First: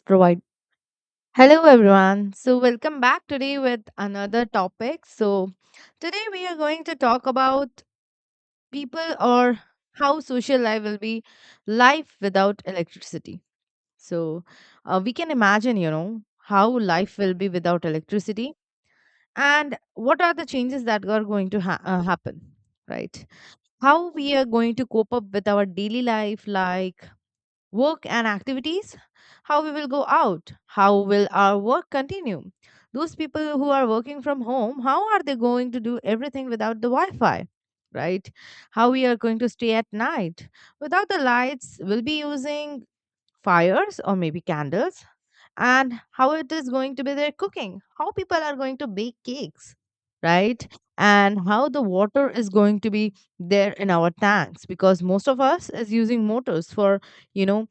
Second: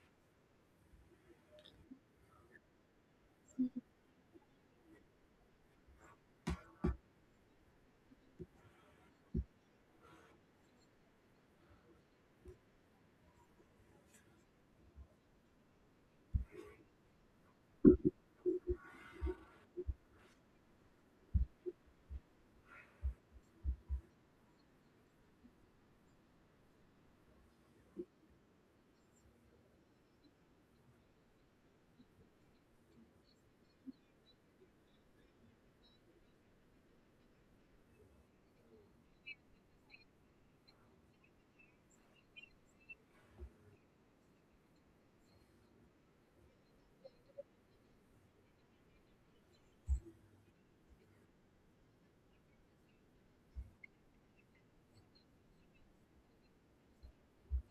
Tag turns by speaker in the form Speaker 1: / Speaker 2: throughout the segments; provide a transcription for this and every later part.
Speaker 1: Provide. Hello everyone. So welcome back today with another topic. So today we are going to talk about people or how social life will be life without electricity. So we can imagine, you know, how life will be without electricity and what are the changes that are going to happen, right? How we are going to cope up with our daily life, like work and activities, how we will go out, how will our work continue. Those people who are working from home, how are they going to do everything without the Wi Fi? Right? How we are going to stay at night. Without the lights, we'll be using fires or maybe candles. And how it is going to be their cooking, how people are going to bake cakes, right? And how the water is going to be there in our tanks because most of us is using motors for, you know,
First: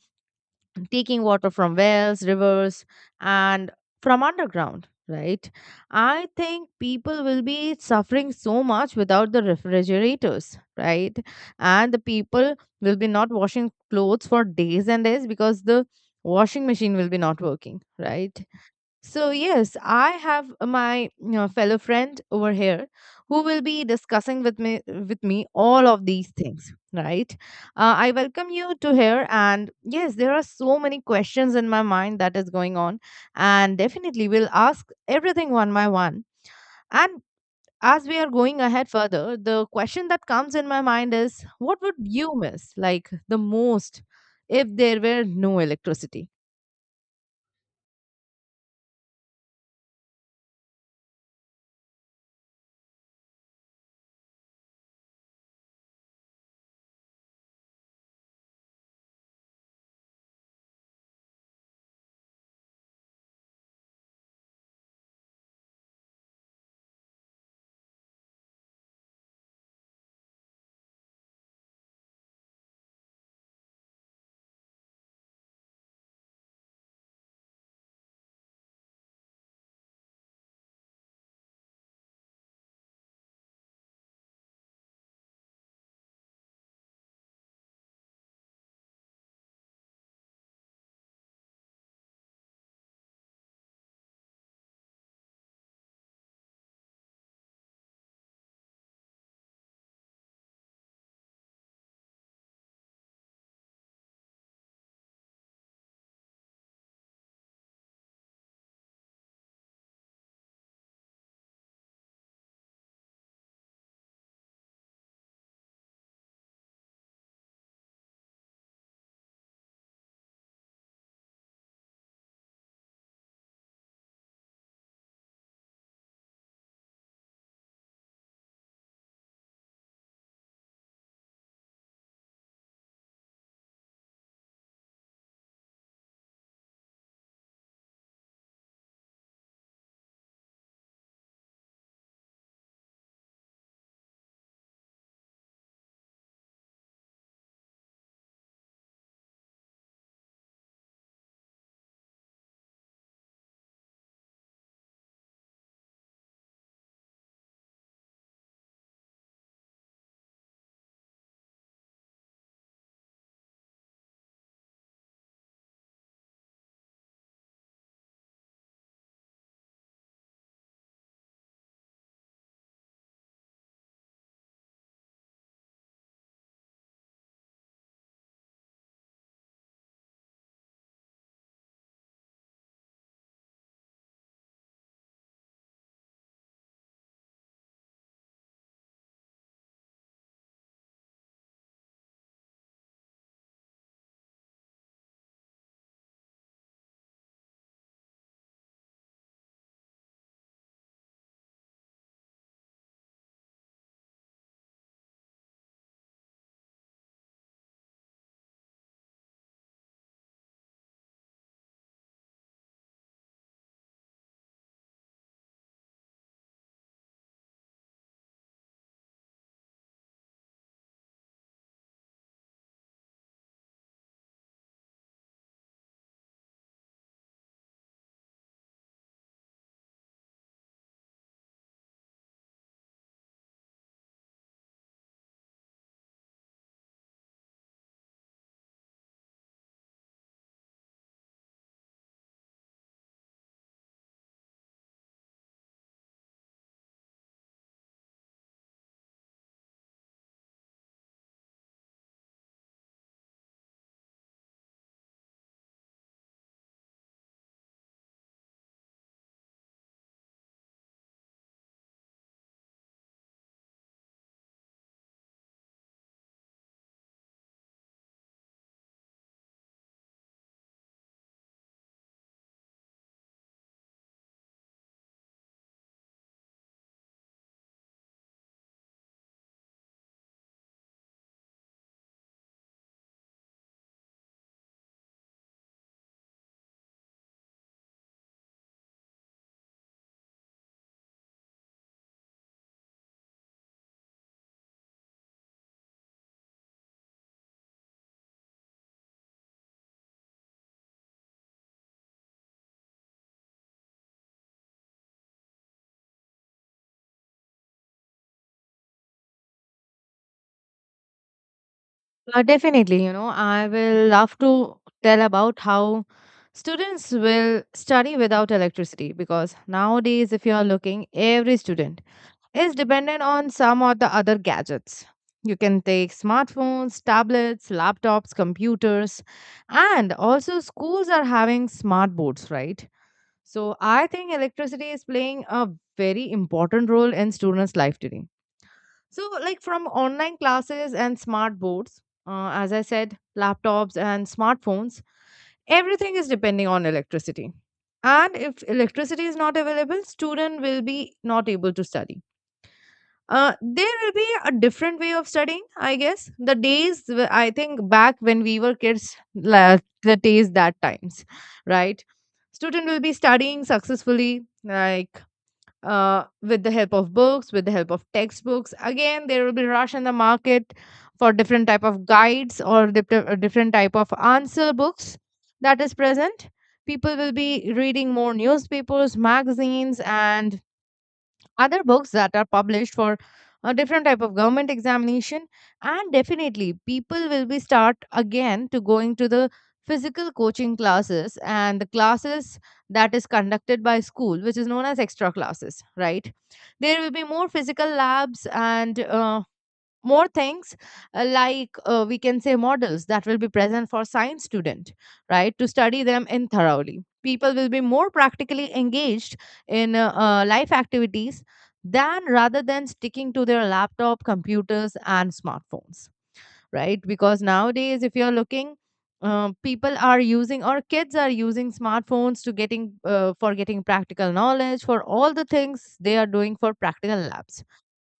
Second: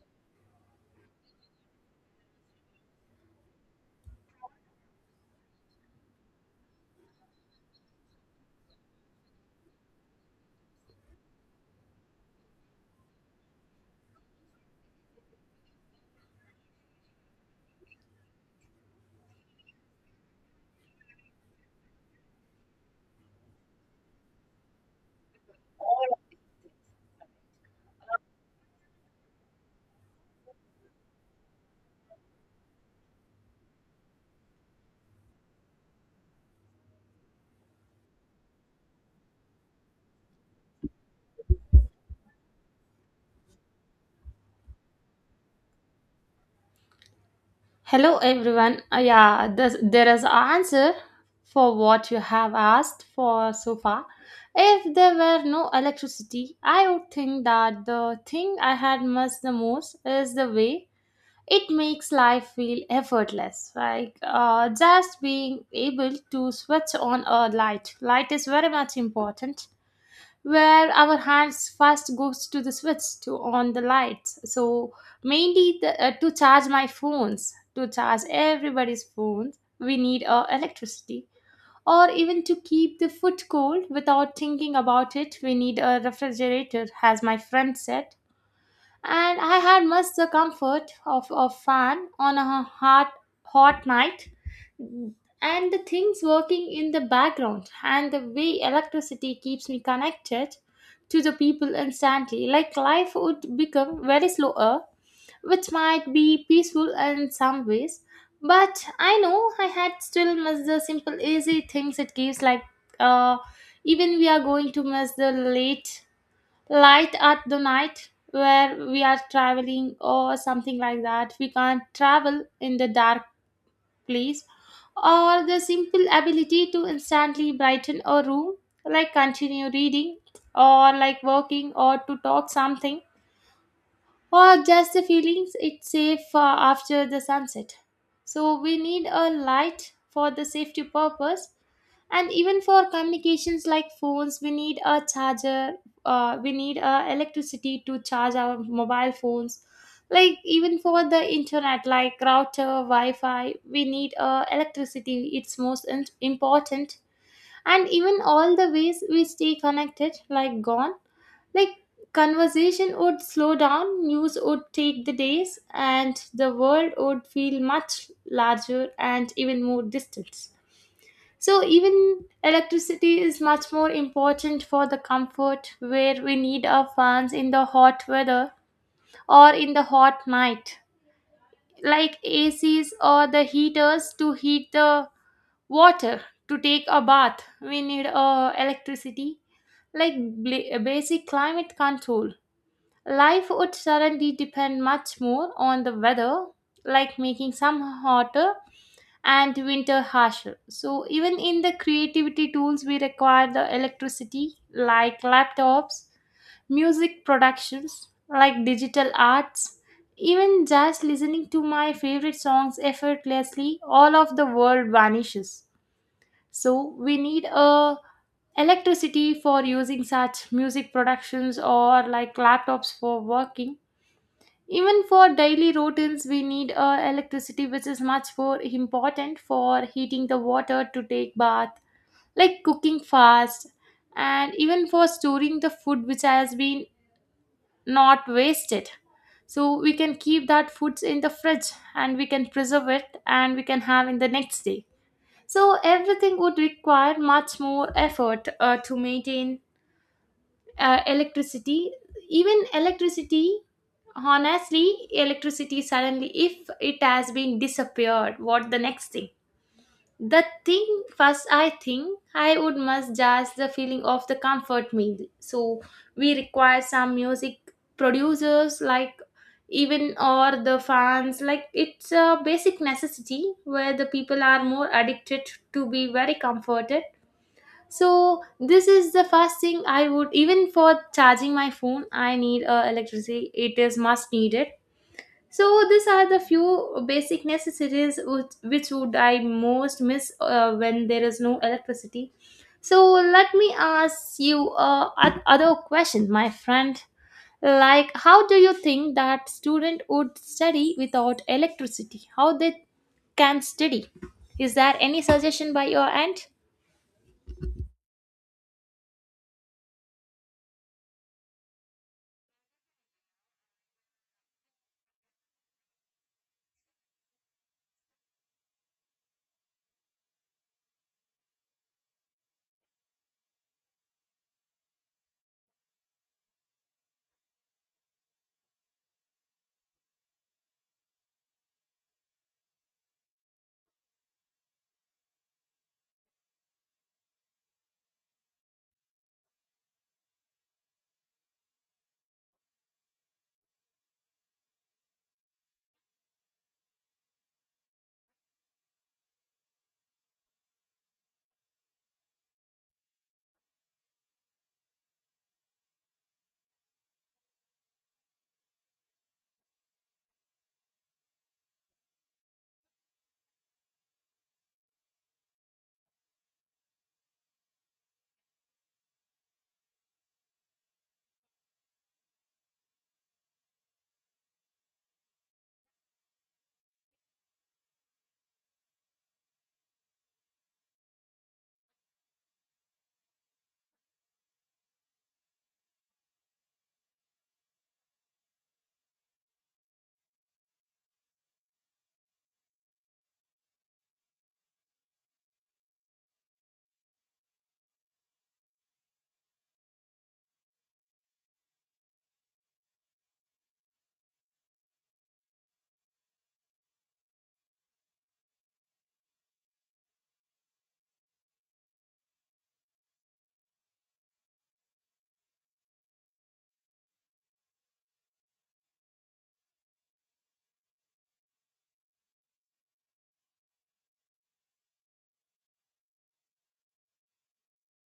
Speaker 1: taking water from wells, rivers, and from underground, right? I think people will be suffering so much without the refrigerators, right? And the people will be not washing clothes for days and days because the washing machine will be not working, right? So, yes, I have my fellow friend over here who will be discussing with me all of these things, right? I welcome you to here, and yes, there are so many questions in my mind that is going on, and definitely we'll ask everything one by one. And as we are going ahead further, the question that comes in my mind is, what would you miss like the most if there were no electricity?
Speaker 2: Hello everyone. Yeah, there is an answer for what you have asked for so far. If there were no electricity, I would think that the thing I had missed the most is the way it makes life feel effortless. Like just being able to switch on a light. Light is very much important where our hands first goes to the switch to on the lights. So mainly to charge my phones, to charge everybody's phones, we need electricity, or even to keep the food cold without thinking about it, we need a refrigerator, as my friend said. And I had much the comfort of a fan on a hot night, and the things working in the background, and the way electricity keeps me connected to the people instantly. Like life would become very slower, which might be peaceful in some ways, but I know I had still missed the simple, easy things it gives, like uh, even we are going to miss the late light at the night where we are traveling or something like that. We can't travel in the dark place, or the simple ability to instantly brighten a room, like continue reading, or like working, or to talk something, or just the feelings it's safe after the sunset. So we need a light for the safety purpose, and even for communications like phones, we need a charger. We need electricity to charge our mobile phones, like even for the internet like router, wi-fi, we need electricity. It's most important. And even all the ways we stay connected, like gone, like conversation would slow down, news would take the days, and the world would feel much larger and even more distant. So even electricity is much more important for the comfort where we need our fans in the hot weather or in the hot night. Like ACs or the heaters to heat the water to take a bath, we need electricity. Like basic climate control. Life would suddenly depend much more on the weather, like making summer hotter and winter harsher. So, even in the creativity tools, we require the electricity, like laptops, music productions, like digital arts, even just listening to my favorite songs effortlessly, all of the world vanishes. So, we need a electricity for using such music productions or like laptops for working. Even for daily routines, we need electricity, which is much more important for heating the water to take bath, like cooking fast, and even for storing the food which has been not wasted. So we can keep that foods in the fridge and we can preserve it and we can have in the next day. So everything would require much more effort to maintain electricity. Even electricity, honestly, electricity suddenly, if it has been disappeared, what the next thing, the thing first I think I would must just the feeling of the comfort meal. So we require some music producers like, even, or the fans, like it's a basic necessity where the people are more addicted to be very comforted. So this is the first thing I would. Even for charging my phone, I need electricity, it is must needed. So these are the few basic necessities which would I most miss when there is no electricity. So let me ask you other question, my friend. Like, how do you think that student would study without electricity? How they can study? Is there any suggestion by your end?
Speaker 1: Definitely, you know, I will love to tell about how students will study without electricity because nowadays, if you are looking, every student is dependent on some or the other gadgets. You can take smartphones, tablets, laptops, computers, and also schools are having smart boards, right? So I think electricity is playing a very important role in students' life today so, like from online classes and smart boards, as I said, laptops and smartphones, everything is depending on electricity. And if electricity is not available, student will be not able to study. There will be a different way of studying, I guess. The days I think back when we were kids, the days that times, right? Student will be studying successfully, like with the help of books, with the help of textbooks. Again there will be rush in the market for different type of guides or different type of answer books that is present. People will be reading more newspapers, magazines, and other books that are published for a different type of government examination, and definitely people will be start again to going to the physical coaching classes and the classes that is conducted by school, which is known as extra classes, right? There will be more physical labs and more things, like we can say, models that will be present for science student, right, to study them in thoroughly. People will be more practically engaged in life activities than rather than sticking to their laptop, computers, and smartphones, right? Because nowadays, if you're looking, people are using, or kids are using, smartphones to getting practical knowledge for all the things they are doing for practical labs.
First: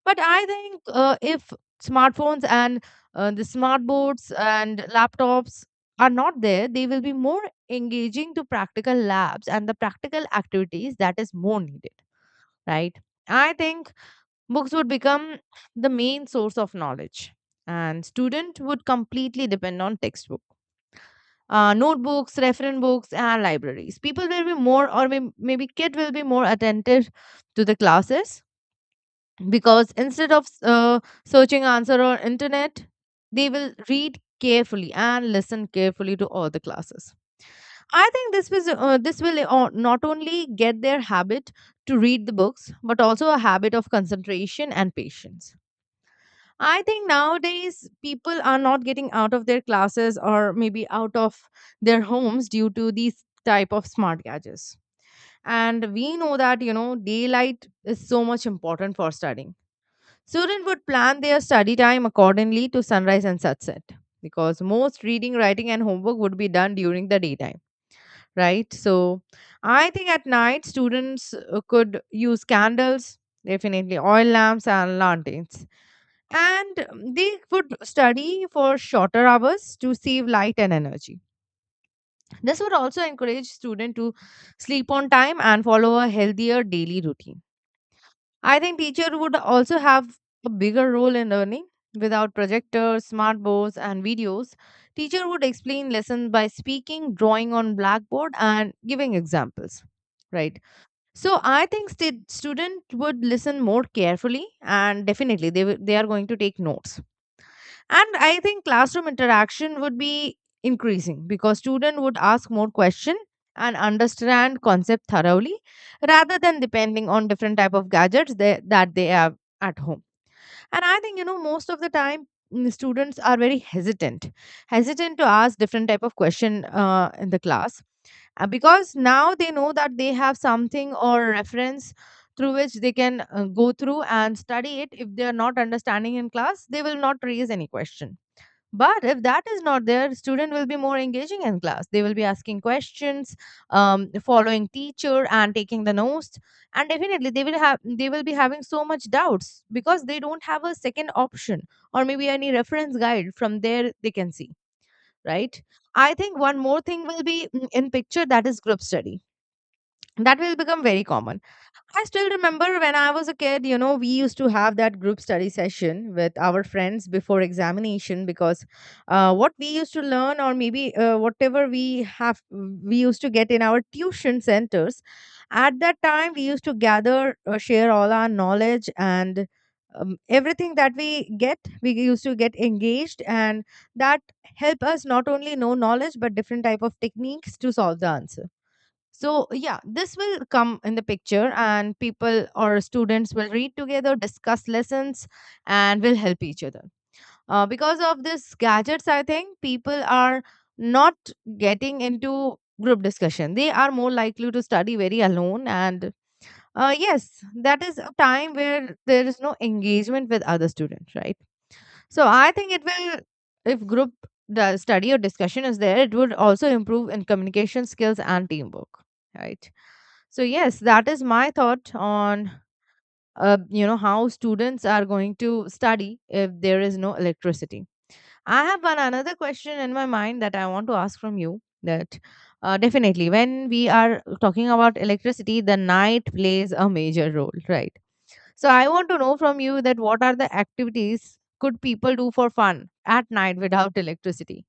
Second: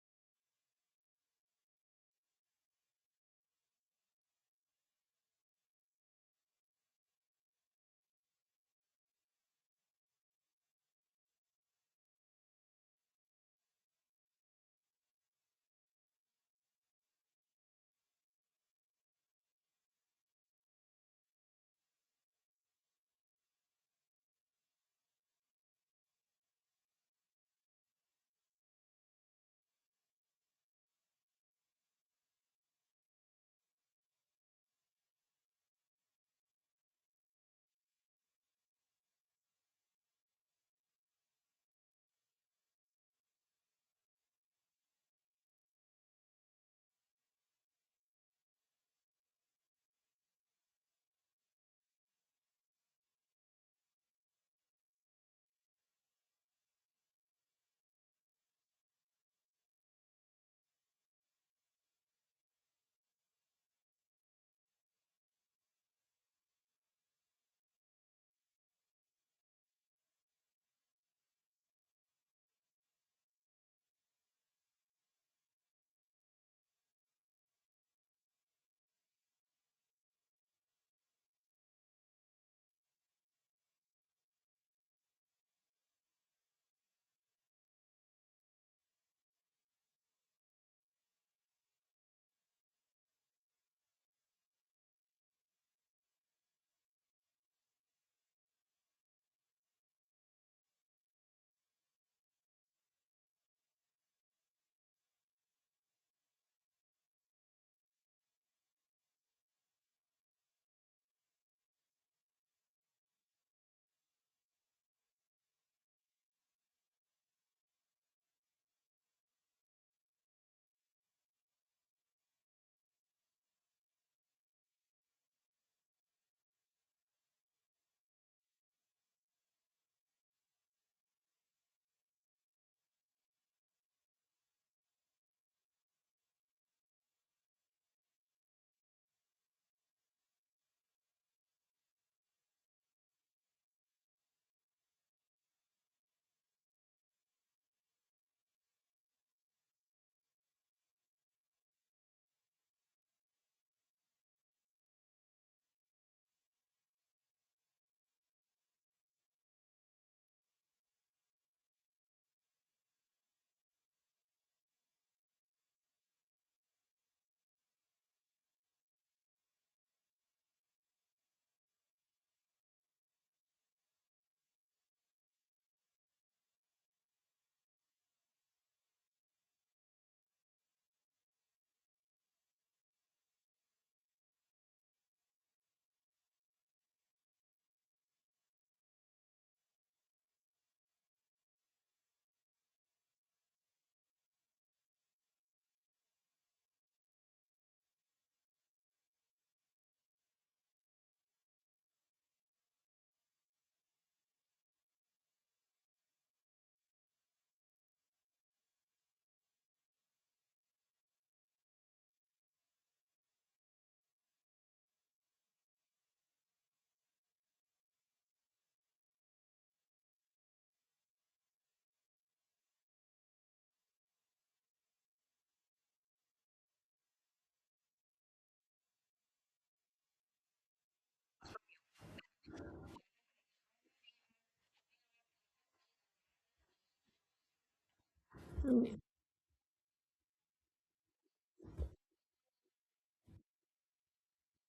Speaker 1: But I think, if smartphones and the smart boards and laptops are not there, they will be more engaging to practical labs and the practical activities that is more needed, right? I think books would become the main source of knowledge, and student would completely depend on textbook. Notebooks, reference books, and libraries. People will be more, or maybe kid will be more attentive to the classes, because instead of searching answer on internet, they will read carefully and listen carefully to all the classes. I think this was this will not only get their habit to read the books, but also a habit of concentration and patience. I think nowadays people are not getting out of their classes, or maybe out of their homes, due to these type of smart gadgets. And we know that, you know, daylight is so much important for studying. Students would plan their study time accordingly to sunrise and sunset, because most reading, writing, and homework would be done during the daytime, right? So, I think at night students could use candles, definitely oil lamps, and lanterns, and they would study for shorter hours to save light and energy. This would also encourage students to sleep on time and follow a healthier daily routine. I think teacher would also have a bigger role in learning. Without projectors, smart boards, and videos, teacher would explain lessons by speaking, drawing on blackboard, and giving examples. Right. So I think student would listen more carefully, and definitely they are going to take notes. And I think classroom interaction would be increasing, because students would ask more questions and understand concept thoroughly, rather than depending on different type of gadgets that they have at home. And I think, you know, most of the time, students are very hesitant to ask different type of question in the class, because now they know that they have something or reference through which they can go through and study it. If they are not understanding in class, they will not raise any question. But if that is not there, student will be more engaging in class. They will be asking questions, following teacher and taking the notes, and definitely they will be having so much doubts because they don't have a second option or maybe any reference guide from there they can see. Right? I think one more thing will be in picture, that is group study. That will become very common. I still remember when I was a kid, you know, we used to have that group study session with our friends before examination, because what we used to learn, or maybe whatever we have, we used to get in our tuition centers. At that time, we used to gather, share all our knowledge, and everything that we get, we used to get engaged, and that help us not only knowledge but different type of techniques to solve the answer. So, yeah, this will come in the picture, and people or students will read together, discuss lessons, and will help each other. Because of this gadgets, I think people are not getting into group discussion. They are more likely to study very alone. And yes, that is a time where there is no engagement with other students, right? So, I think it will, if group the study or discussion is there, it would also improve in communication skills and teamwork, right? So yes, that is my thought on, you know, how students are going to study if there is no electricity. I have one another question in my mind that I want to ask from you. That definitely, when we are talking about electricity, the night plays a major role, right? So I want to know from you that what are the activities could people do for fun at night without electricity?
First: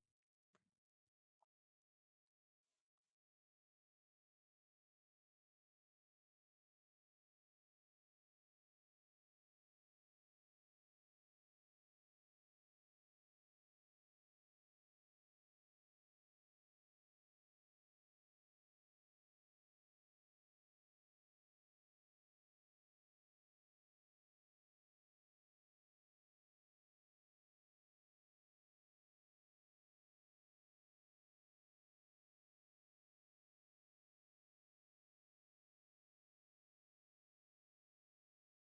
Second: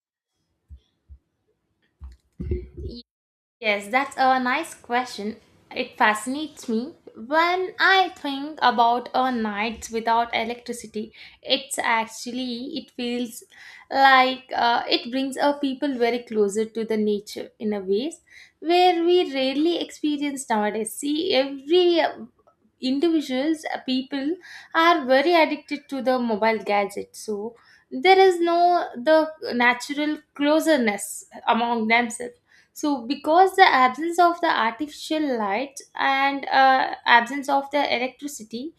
Speaker 2: Yes, that's a nice question. It fascinates me. When I think about a night without electricity, it's actually, it feels like it brings our people very closer to the nature in a ways where we rarely experience nowadays. See, every individuals, people are very addicted to the mobile gadget. So there is no the natural closeness among themselves. So because the absence of the artificial light and absence of the electricity,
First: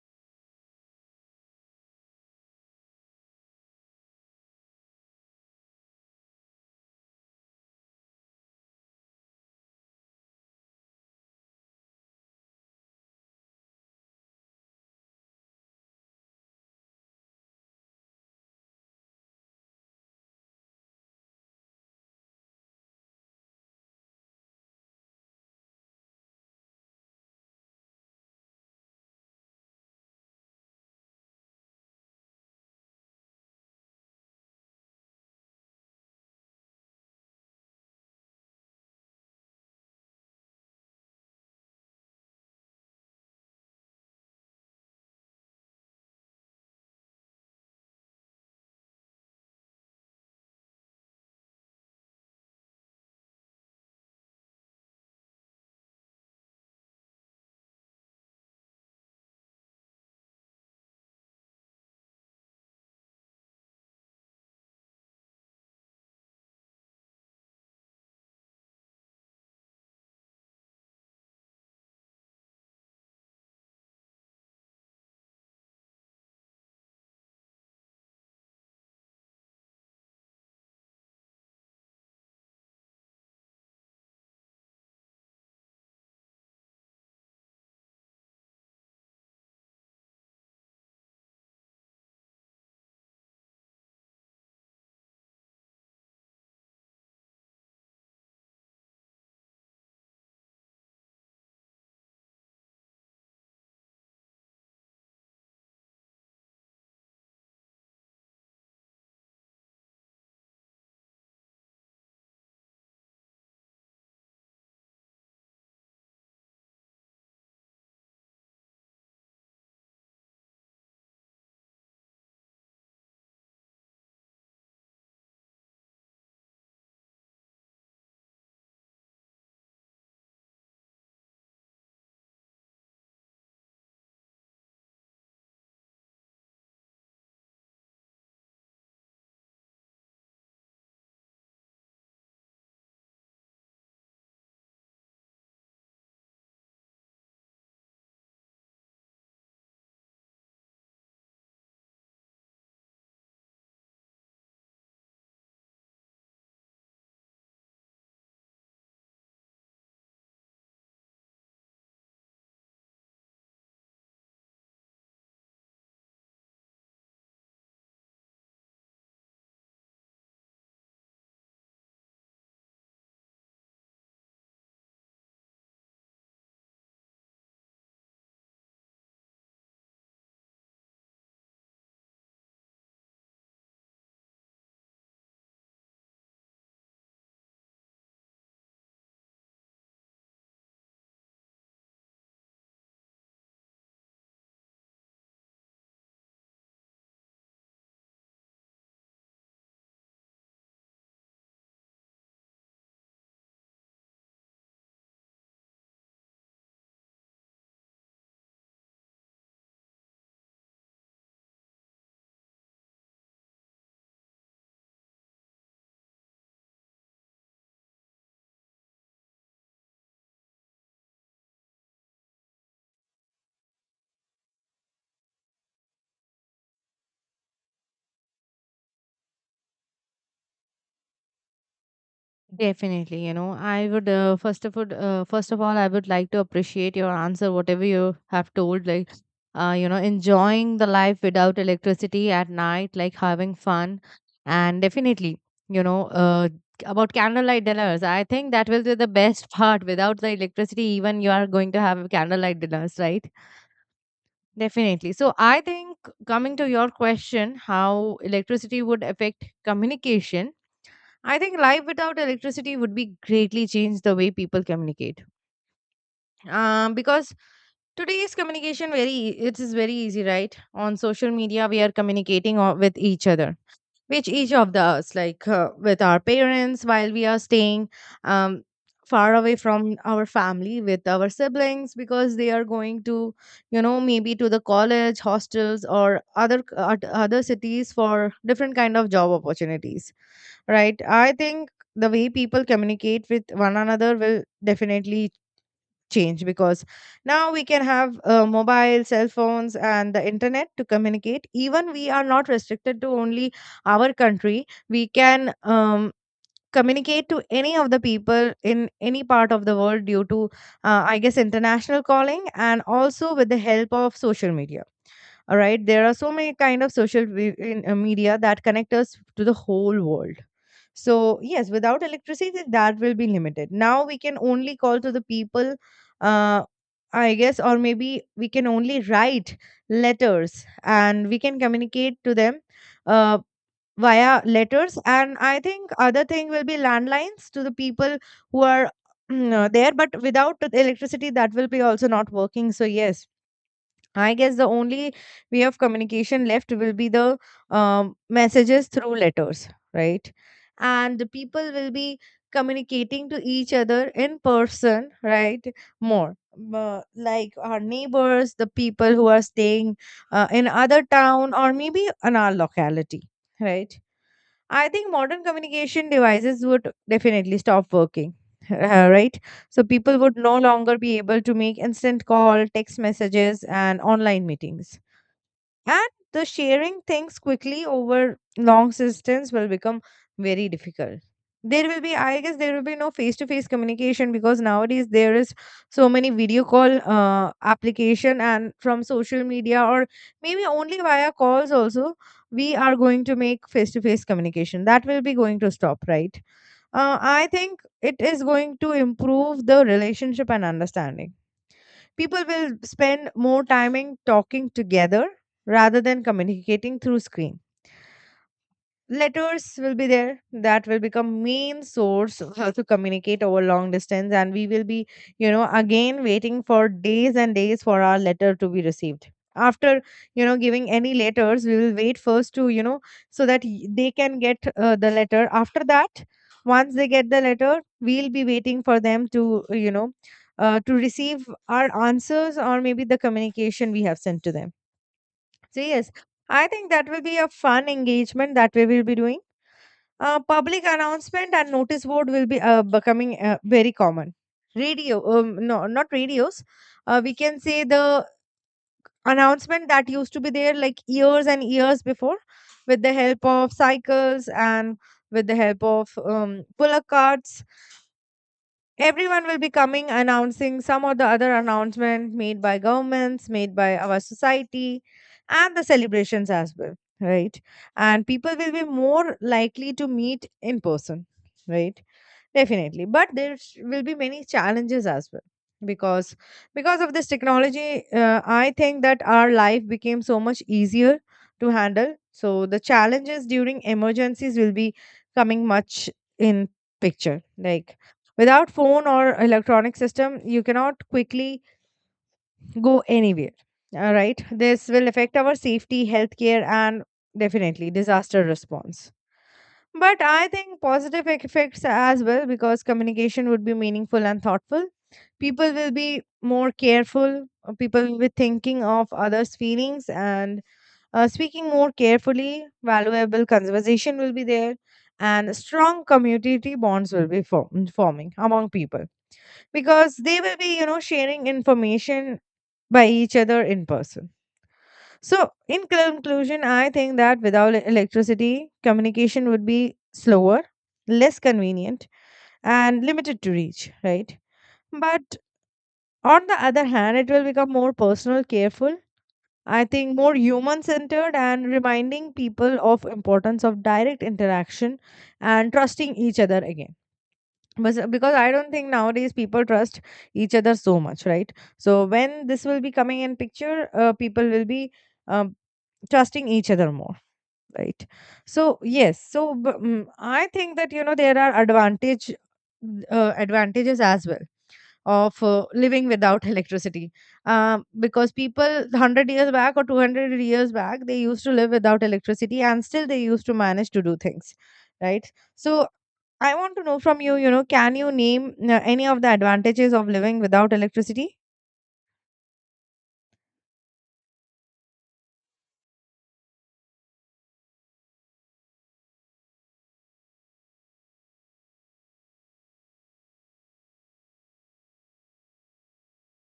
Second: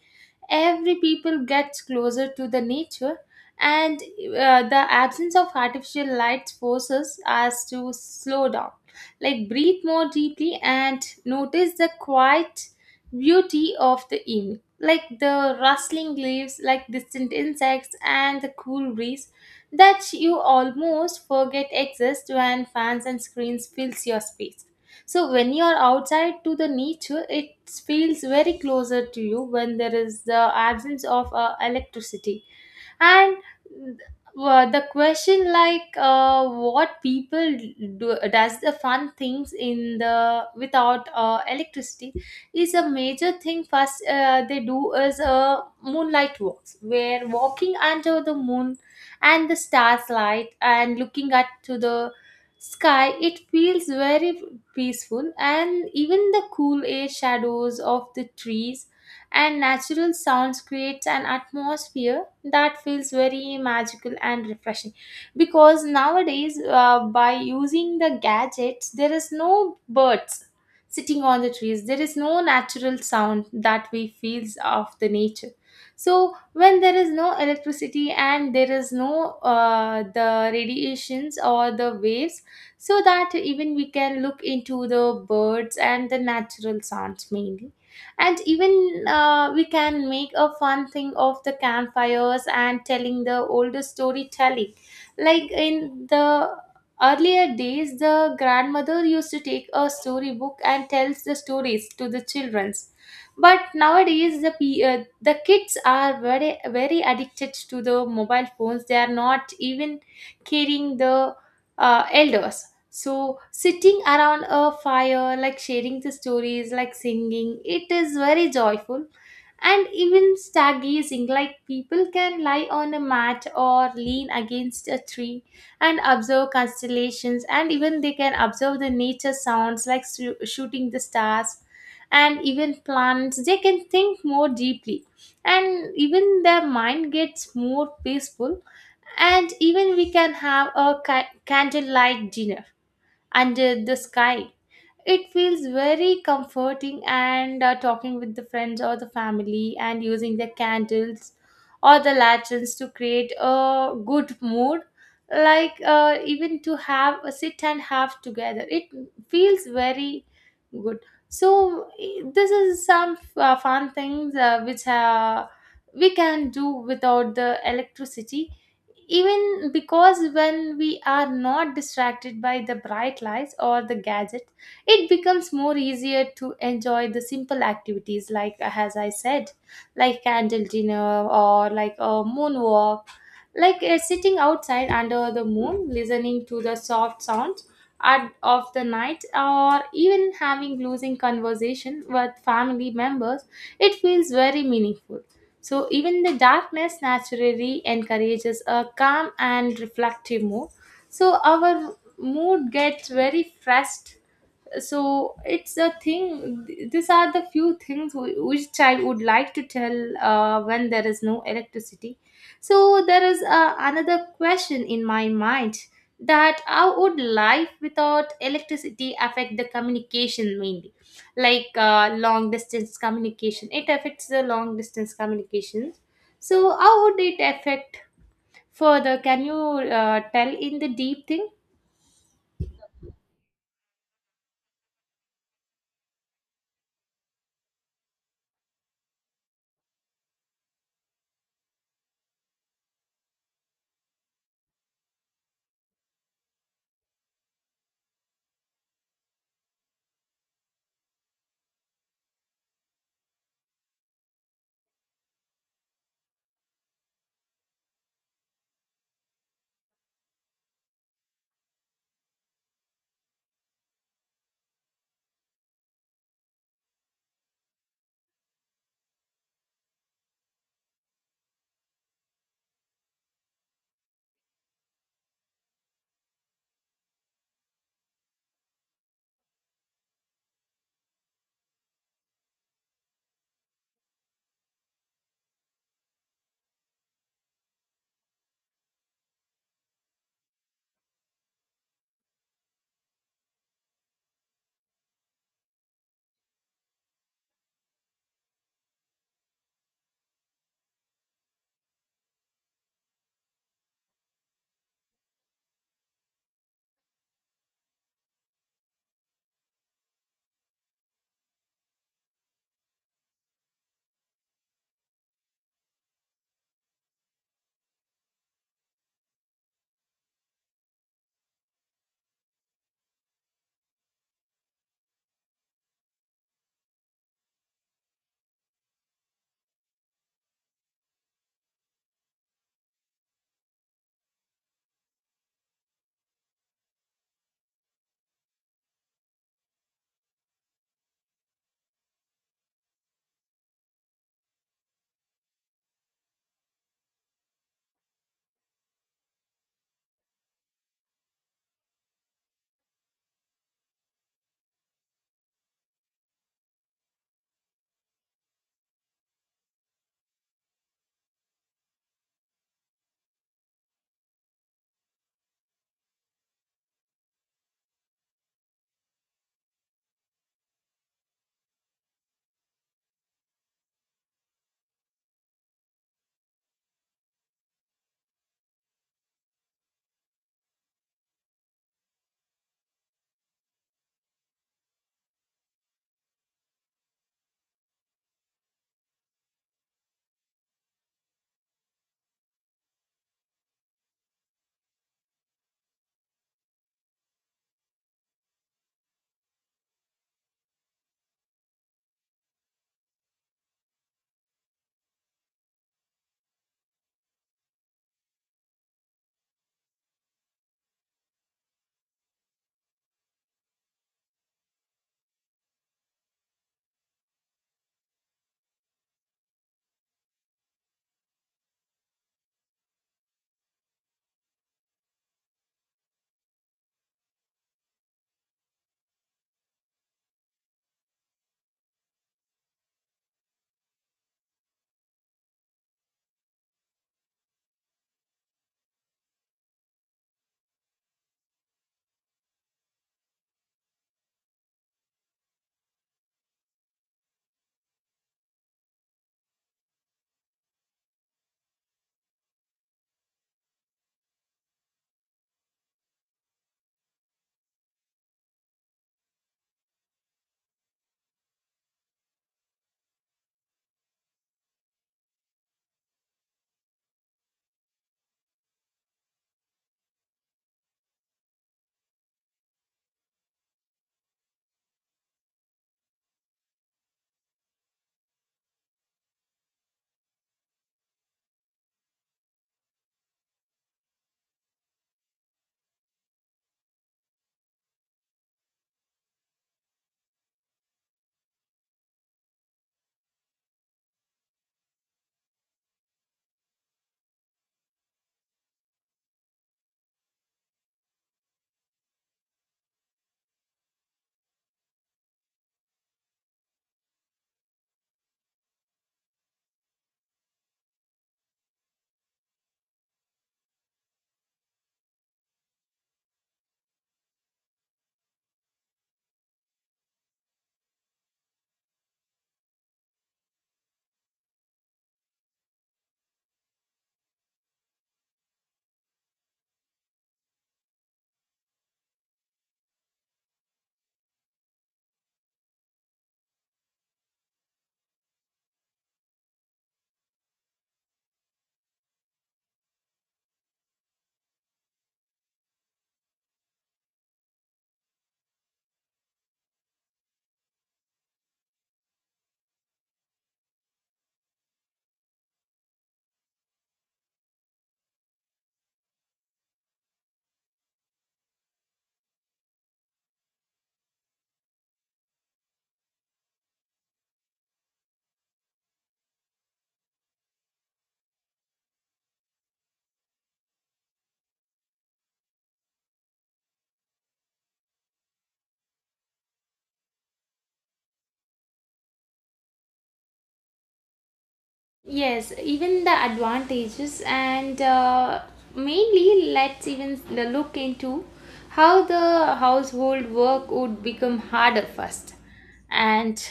Speaker 2: every people gets closer to the nature. And the absence of artificial light forces us to slow down, like breathe more deeply and notice the quiet beauty of the evening, like the rustling leaves, like distant insects and the cool breeze that you almost forget exists when fans and screens fills your space. So when you are outside to the nature, it feels very closer to you when there is the absence of electricity. And the question like what people do does the fun things in the without electricity is a major thing. First they do is moonlight walks where walking under the moon and the stars light and looking at to the sky, it feels very peaceful. And even the cool air, shadows of the trees and natural sounds creates an atmosphere that feels very magical and refreshing, because nowadays by using the gadgets, there is no birds sitting on the trees, there is no natural sound that we feels of the nature. So when there is no electricity and there is no the radiations or the waves, so that even we can look into the birds and the natural sounds mainly. And even we can make a fun thing of the campfires and telling the older storytelling, like in the earlier days the grandmother used to take a storybook and tells the stories to the childrens. But nowadays the the kids are very addicted to the mobile phones, they are not even caring the elders. So, sitting around a fire, like sharing the stories, like singing, it is very joyful. And even stargazing, like people can lie on a mat or lean against a tree and observe constellations, and even they can observe the nature sounds like shooting the stars, and even plants, they can think more deeply and even their mind gets more peaceful. And even we can have a candlelight dinner, and the sky, it feels very comforting. And talking with the friends or the family and using the candles or the lanterns to create a good mood, like even to have a sit and have together, it feels very good. So this is some fun things which we can do without the electricity, even because when we are not distracted by the bright lights or the gadget, it becomes more easier to enjoy the simple activities, like as I said, like candle dinner or like a moonwalk, like sitting outside under the moon listening to the soft sounds at, of the night, or even having losing conversation with family members, it feels very meaningful. So even the darkness naturally encourages a calm and reflective mood. So our mood gets very fresh. So it's a thing. These are the few things which child would like to tell when there is no electricity. So there is another question in my mind, that how would life without electricity affect the communication, mainly like long distance communication. It affects the long distance communication. So how would it affect further? Can you tell in the deep thing?
Speaker 1: Definitely, you know, I would first of all, I would like to appreciate your answer, whatever you have told, like, you know, enjoying the life without electricity at night, like having fun, and definitely, you know, about candlelight dinners, I think that will be the best part. Without the electricity, even you are going to have candlelight dinners, right? Definitely. So I think, coming to your question, how electricity would affect communication, I think life without electricity would be greatly change the way people communicate. Because today's communication very it is very easy, right? On social media, we are communicating with each other, which each of us, like, with our parents, while we are staying um, far away from our family, with our siblings, because they are going to, you know, maybe to the college hostels or other other cities for different kind of job opportunities, right? I think the way people communicate with one another will definitely change, because now we can have mobile cell phones and the internet to communicate, even we are not restricted to only our country. We can communicate to any of the people in any part of the world due to, I guess, international calling, and also with the help of social media. All right, there are so many kind of media that connect us to the whole world. So, yes, without electricity, that will be limited. Now we can only call to the people, uh, I guess, or maybe we can only write letters, and we can communicate to them uh, via letters. And I think other thing will be landlines to the people who are there, but without the electricity, that will be also not working. So, yes, I guess the only way of communication left will be the messages through letters, right? And the people will be communicating to each other in person, right? More like our neighbors, the people who are staying in other town or maybe in our locality, right? I think modern communication devices would definitely stop working, right? So people would no longer be able to make instant call, text messages, and online meetings, and the sharing things quickly over long distance will become very difficult. There will be, I guess, there will be no face to face communication, because nowadays there is so many video call application, and from social media or maybe only via calls also we are going to make face to face communication. That will be going to stop, right? I think it is going to improve the relationship and understanding. People will spend more time in talking together rather than communicating through screen. Letters will be there. That will become main source of how to communicate over long distance, and we will be again waiting for days and days for our letter to be received. After giving any letters, we will wait first to, so that they can get the letter. After that, once they get the letter, we'll be waiting for them to, to receive our answers or maybe the communication we have sent to them. So yes, I think that will be a fun engagement that we will be doing. Public announcement and notice board will be becoming very common. Radio, no, not radios. We can say the announcement that used to be there like years and years before, with the help of cycles and with the help of pull-up carts. Everyone will be coming announcing some or the other announcement made by governments, made by our society, and the celebrations as well, right? And people will be more likely to meet in person, right? Definitely, but will be many challenges as well, because because of this technology, I think that our life became so much easier to handle. So the challenges during emergencies will be coming much in picture. Like without phone or electronic system, you cannot quickly go anywhere. All right, this will affect our safety, healthcare, and definitely disaster response. But I think positive effects as well, because communication would be meaningful and thoughtful. People will be more careful. People will be thinking of others' feelings and speaking more carefully. Valuable conversation will be there, and strong community bonds will be forming among people, because they will be, you know, sharing information by each other in person. So, in conclusion, I think that without electricity, communication would be slower, less convenient, and limited to reach, right? But on the other hand, it will become more personal, careful, I think more human centered, and reminding people of importance of direct interaction and trusting each other again. Because I don't think nowadays people trust each other so much, right? So when this will be coming in picture, people will be um, trusting each other more, right? So yes, so I think that, you know, there are advantages as well of living without electricity, because people 100 years back or 200 years back, they used to live without electricity, and still they used to manage to do things, right? So I want to know from you, you know, can you name any of the advantages of living without electricity?
Speaker 2: Yes, even the advantages, and mainly let's even look into how the household work would become harder first. And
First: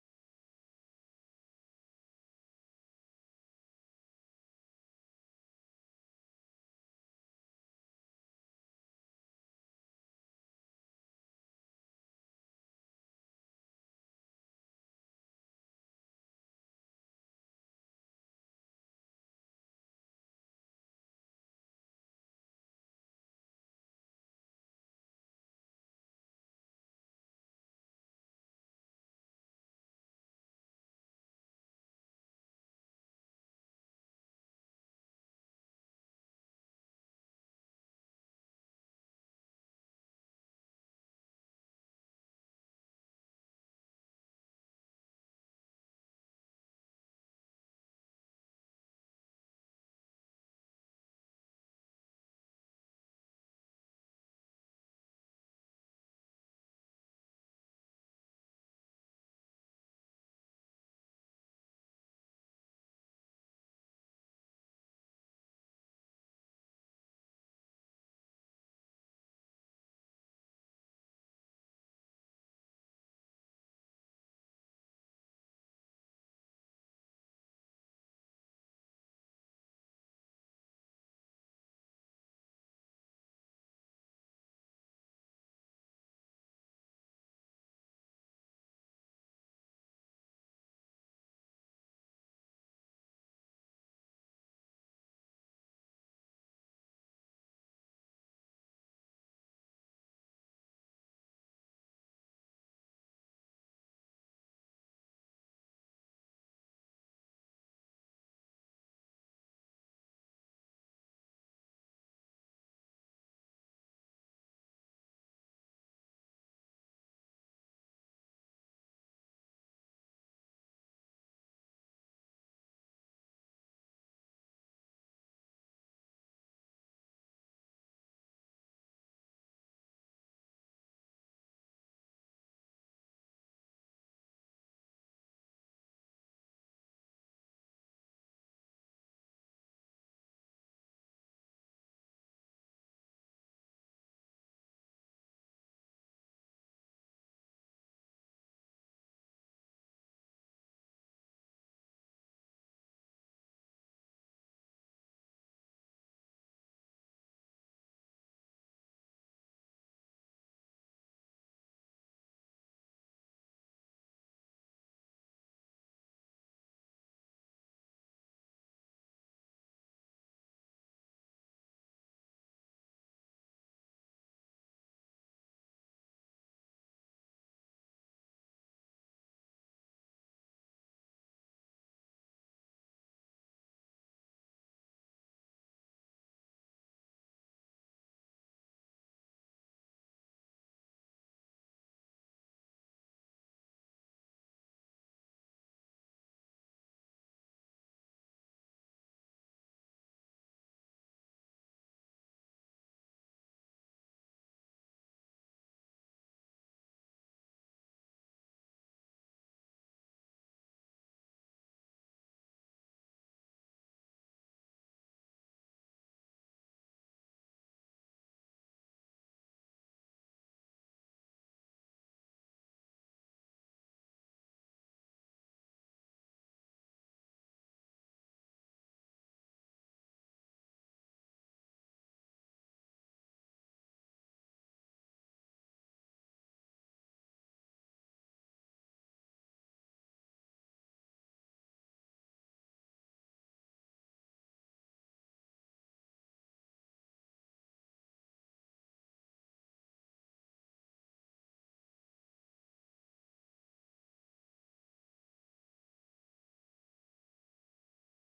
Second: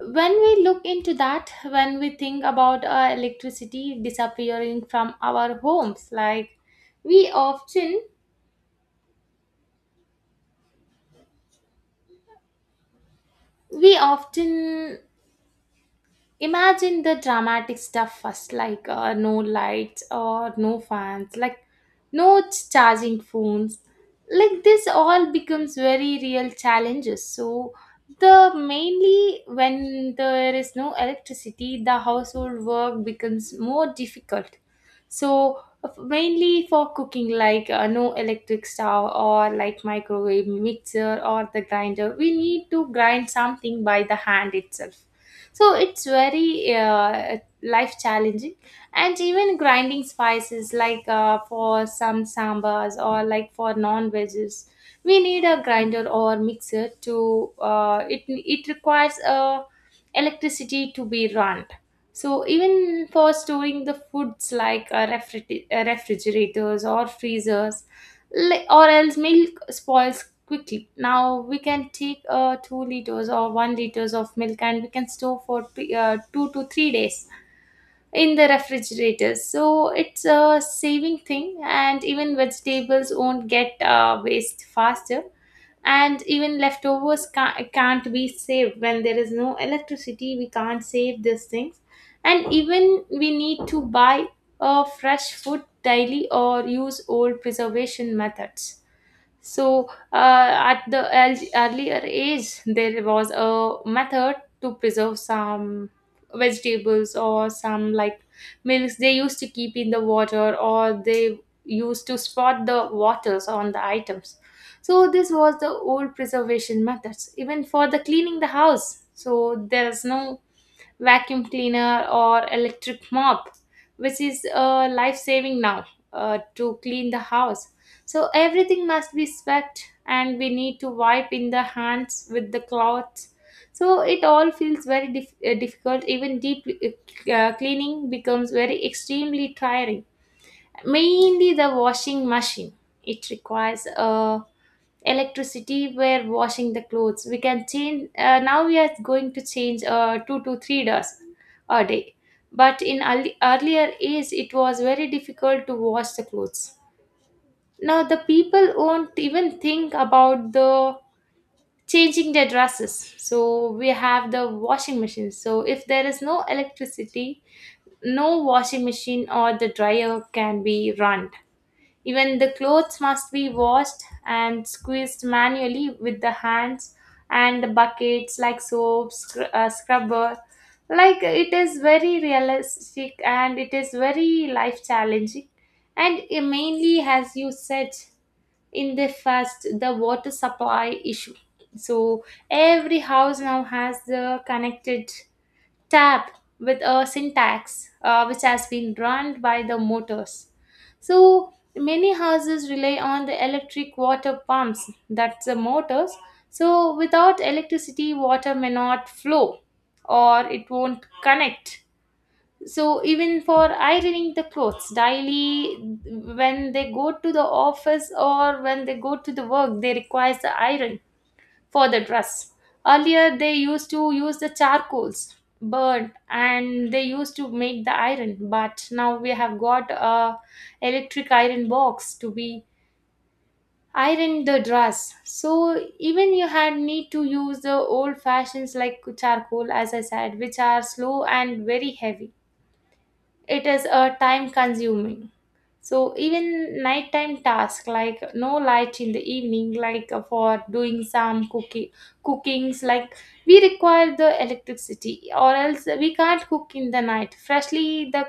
Speaker 2: when we look into that, when we think about electricity disappearing from our homes, like we often, we often imagine the dramatic stuff first, like no lights or no fans, like no charging phones. Like this all becomes very real challenges. So the mainly when there is no electricity, the household work becomes more difficult. So mainly for cooking, like no electric stove or like microwave mixer or the grinder, we need to grind something by the hand itself. So it's very life challenging. And even grinding spices, like for some sambas or like for non veggies, we need a grinder or mixer to it requires electricity to be run. So even for storing the foods like refrigerators or freezers. Or else milk spoils quickly, now we can take 2 liters or 1 liters of milk and we can store for 2 to 3 days in the refrigerator. So it's a saving thing. And even vegetables won't get waste faster, and even leftovers can't be saved. When there is no electricity, we can't save these things. And even we need to buy fresh food daily or use old preservation methods. So, at the earlier age, there was a method to preserve some vegetables or some like milks, they used to keep in the water or they used to spot the waters on the items. So, this was the old preservation methods. Even for the cleaning the house, so there's no vacuum cleaner or electric mop, which is life saving now to clean the house. So everything must be swept and we need to wipe in the hands with the cloths. So it all feels very difficult. Even deep cleaning becomes very extremely tiring. Mainly the washing machine, it requires a electricity, were washing the clothes, we can change now we are going to change 2 to $3 a day. But in earlier age, it was very difficult to wash the clothes. Now the people won't even think about the changing their dresses, so we have the washing machine. So if there is no electricity, no washing machine or the dryer can be run. Even the clothes must be washed and squeezed manually with the hands and the buckets, like soap, scrubber. Like it is very realistic and it is very life challenging. And it mainly, as you said in the first, the water supply issue. So every house now has the connected tap with a syntax which has been run by the motors. So many houses rely on the electric water pumps, that's the motors. So without electricity, water may not flow or it won't connect. So even for ironing the clothes daily, when they go to the office or when they go to the work, they require the iron for the dress. Earlier, they used to use the charcoals, burn, and they used to make the iron. But now we have got a electric iron box to be iron the dress. So even you had need to use the old fashions like charcoal, as I said, which are slow and very heavy. It is time consuming. So even nighttime task like no light in the evening, like for doing some cooking cookings like, we require the electricity, or else we can't cook in the night freshly. The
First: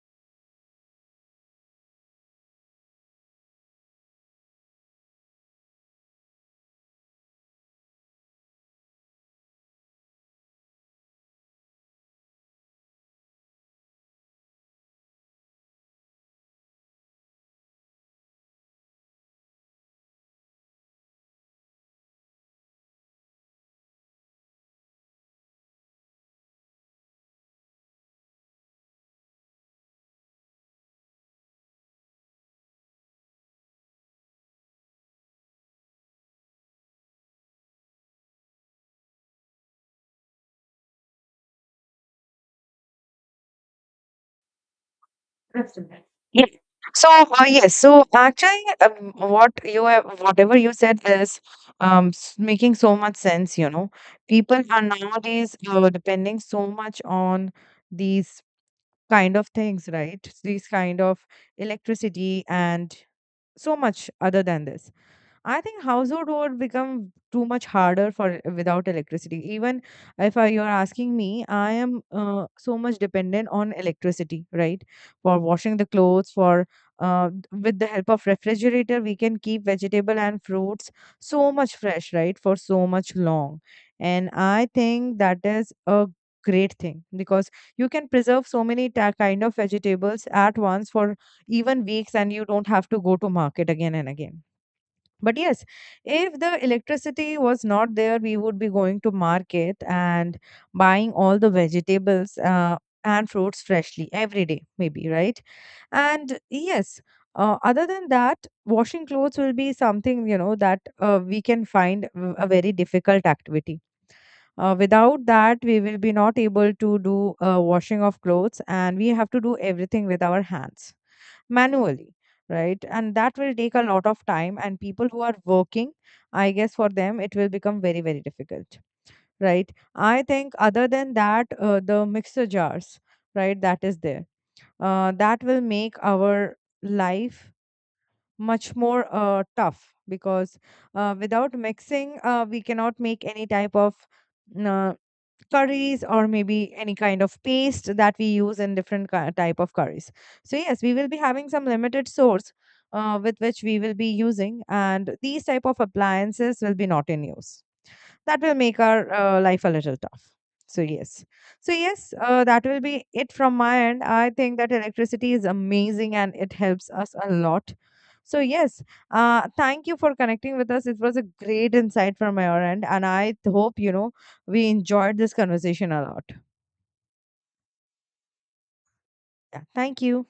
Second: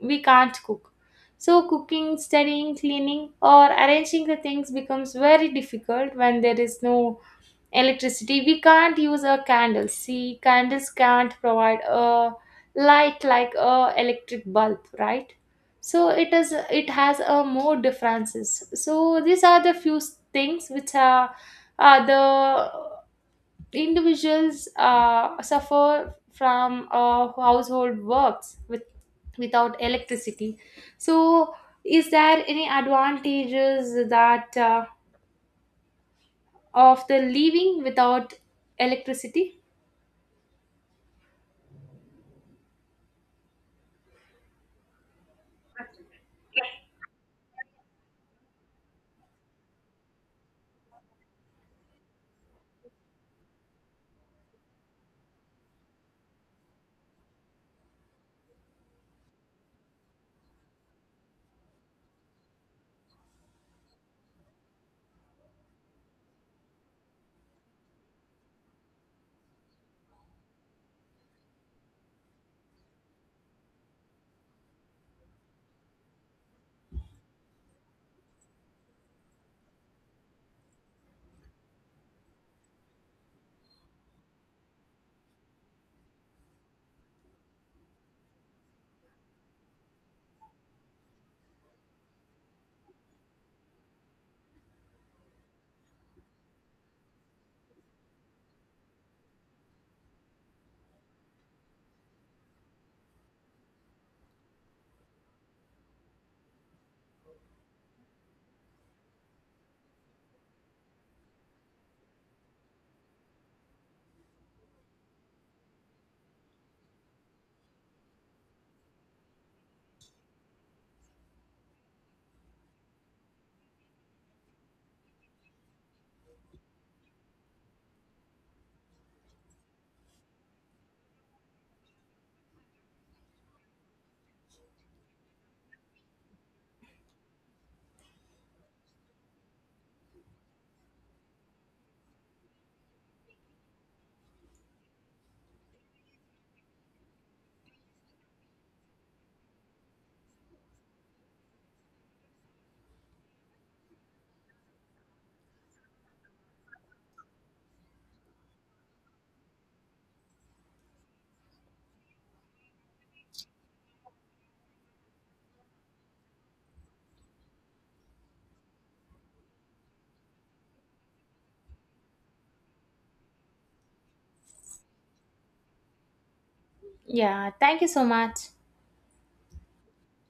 Speaker 2: we can't cook. So cooking, studying, cleaning, or arranging the things becomes very difficult. When there is no electricity, we can't use a candle. See, candles can't provide a light like a electric bulb, right? So it is, it has a more differences. So these are the few things which are the individuals suffer from household works with without electricity. So is there any advantages that of the living without electricity?
Speaker 1: Yes. So yes, so actually, what you have, whatever you said is making so much sense. You know, people are nowadays depending so much on these kind of things, right? These kind of electricity and so much other than this. I think household would become too much harder for without electricity. Even if I, you're asking me, I am so much dependent on electricity, right? For washing the clothes, for with the help of refrigerator, we can keep vegetable and fruits so much fresh, right? For so much long, and I think that is a great thing, because you can preserve so many kind of vegetables at once for even weeks, and you don't have to go to market again and again. But yes, if the electricity was not there, we would be going to market and buying all the vegetables and fruits freshly every day, maybe, right? And yes, other than that, washing clothes will be something, you know, that we can find a very difficult activity. Without that, we will be not able to do washing of clothes, and we have to do everything with our hands manually, right? And that will take a lot of time. And people who are working, I guess for them, it will become very, very difficult, right? I think, other than that, the mixer jars, right, that is there, that will make our life much more tough, because without mixing, we cannot make any type of. uh, Curries or maybe any kind of paste that we use in different type of curries. So yes, we will be having some limited source with which we will be using, and these type of appliances will be not in use. That will make our life a little tough. So yes, so yes, that will be it from my end. I think that electricity is amazing and it helps us a lot. So yes, thank you for connecting with us. It was a great insight from your end, and I hope, you know, we enjoyed this conversation a lot.
Speaker 2: Yeah, thank you so much.
Speaker 1: Yeah, thank you.